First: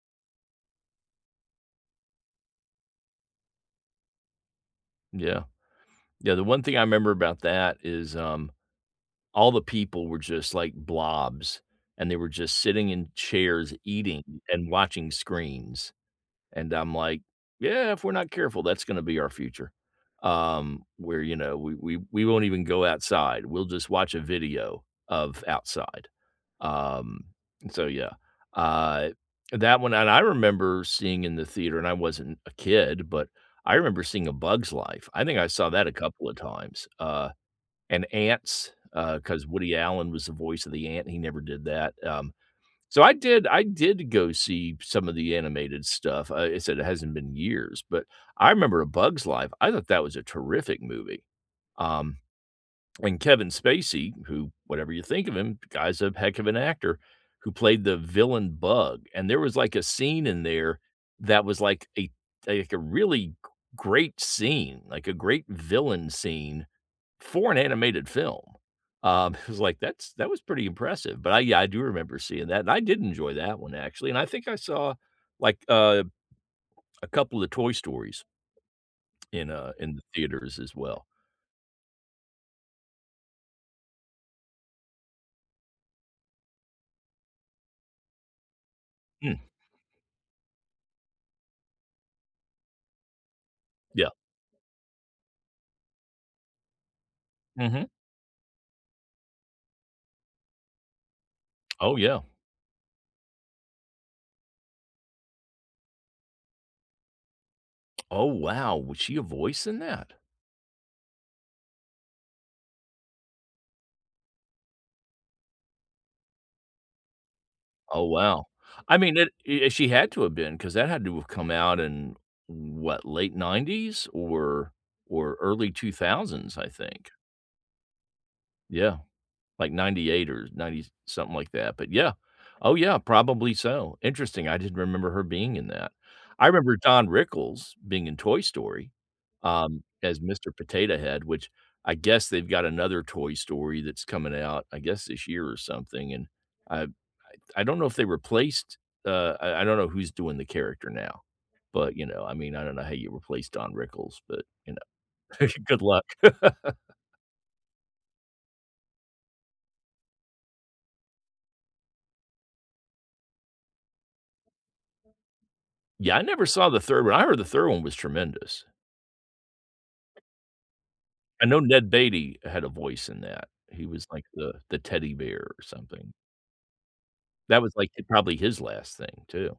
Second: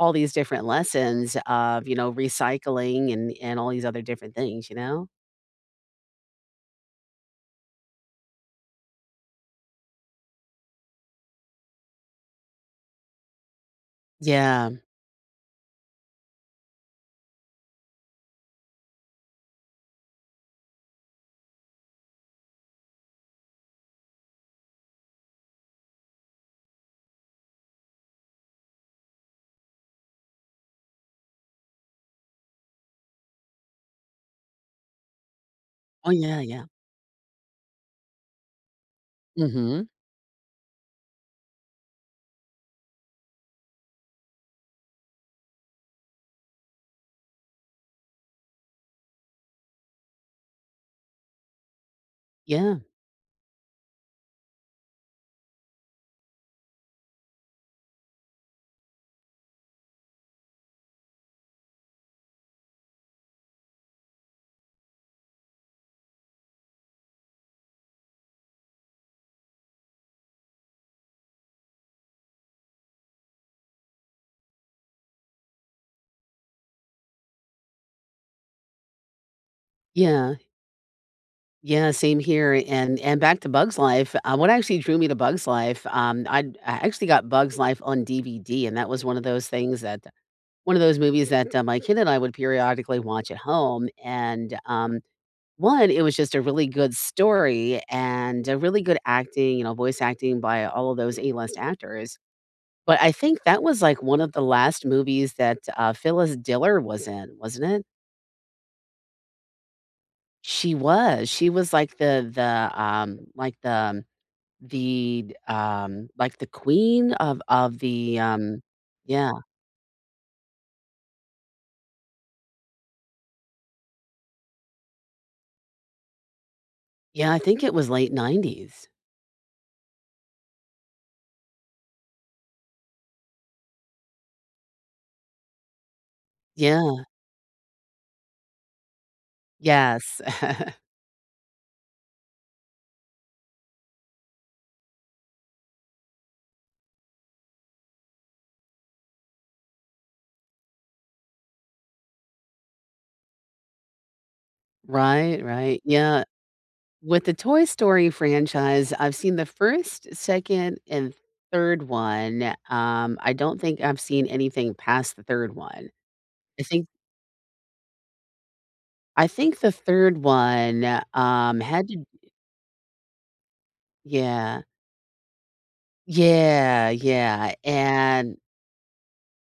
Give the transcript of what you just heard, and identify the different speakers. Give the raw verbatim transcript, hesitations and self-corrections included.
Speaker 1: All these different lessons of, you know, recycling and and all these other different things, you know?
Speaker 2: Yeah, yeah, the one thing I remember about that is, um, all the people were just, like, blobs, and they were just sitting in chairs, eating and
Speaker 1: Yeah.
Speaker 2: watching screens, and I'm like, "Yeah, If we're not careful, that's gonna be our future," um, where, you know, we we we won't even go outside, we'll just watch a video of outside. Um, so, yeah, uh, that one, and I remember seeing in the theater, and I wasn't a kid, but I remember seeing A Bug's Life. I think I saw that a
Speaker 1: Oh,
Speaker 2: couple of
Speaker 1: yeah, yeah.
Speaker 2: times, uh, and Ants, uh, 'cause Woody
Speaker 1: Mhm.
Speaker 2: Allen was the voice of the ant, he never did that, um, so, I did I did go see some of the animated stuff, uh, I said it hasn't been years, but I remember A Bug's Life, I thought that was a terrific movie, um,
Speaker 1: Yeah.
Speaker 2: and Kevin Spacey, who, whatever you think of him, the guy's a heck of an actor, who played the villain bug, and there was, like, a scene in there that was, like, a, like, a really gr great scene, like a great villain scene for an animated film, um, it was like that's that was pretty impressive, but I, yeah, I do remember seeing that, and I did enjoy that one, actually, and I think I saw, like, a a couple of Toy Stories in uh, in the
Speaker 1: Yeah.
Speaker 2: theaters as well.
Speaker 1: Yeah, same here, and and back to Bug's Life, uh, what actually drew me to Bug's Life, um, I I actually got Bug's Life on DVD and that was one of
Speaker 2: Mm.
Speaker 1: those things that one of those movies that, uh, my kid and I would periodically watch at home,
Speaker 2: Yeah.
Speaker 1: and, um, one, it was just a really good story
Speaker 2: Mhm.
Speaker 1: and, uh, really good acting, you know, voice acting by all of those A-list
Speaker 2: Oh,
Speaker 1: actors,
Speaker 2: yeah.
Speaker 1: but I think that was, like, one of the last movies that, uh, Phyllis Diller was in, wasn't it?
Speaker 2: Oh, wow! Was she a voice in that?
Speaker 1: She was, she was, like, the the, um, like the, the, d um, like, the queen of of
Speaker 2: Oh,
Speaker 1: the,
Speaker 2: wow.
Speaker 1: um,
Speaker 2: I mean, it,
Speaker 1: yeah.
Speaker 2: i she had to have been 'cause that had to have come out in what, late nineties or or early two thousands, I think.
Speaker 1: Yeah, I think it was late nineties.
Speaker 2: Yeah, like ninty eight or 90-something like that, but yeah, oh, yeah, probably so. Interesting, I didn't remember her being in that. I remember
Speaker 1: Yeah.
Speaker 2: Don Rickles being in Toy Story, um,
Speaker 1: Yes.
Speaker 2: as Mr. Potato Head, which I guess they've got another Toy Story that's coming out, I guess this year or something, and I I d don't know if they replaced, uh, I I don't know who's doing the character now, but, you know, I mean, I don't know how you replace Don Rickles, but, you know,
Speaker 1: Right, right,
Speaker 2: good luck.
Speaker 1: yeah. With the Toy Story franchise, I've seen the 1st, 2nd, and first, second, third. Um, I don't think I've seen anything past the third one.
Speaker 2: Yeah, I never
Speaker 1: I
Speaker 2: saw the
Speaker 1: think
Speaker 2: third one, I heard the third one was tremendous.
Speaker 1: I think the third one,
Speaker 2: I know
Speaker 1: um,
Speaker 2: Ned
Speaker 1: had to d eh
Speaker 2: Beatty had a voice in that. He was like the
Speaker 1: Yeah.
Speaker 2: the teddy bear or something.
Speaker 1: Yeah, yeah,
Speaker 2: That was like e probably
Speaker 1: and
Speaker 2: his last thing, too.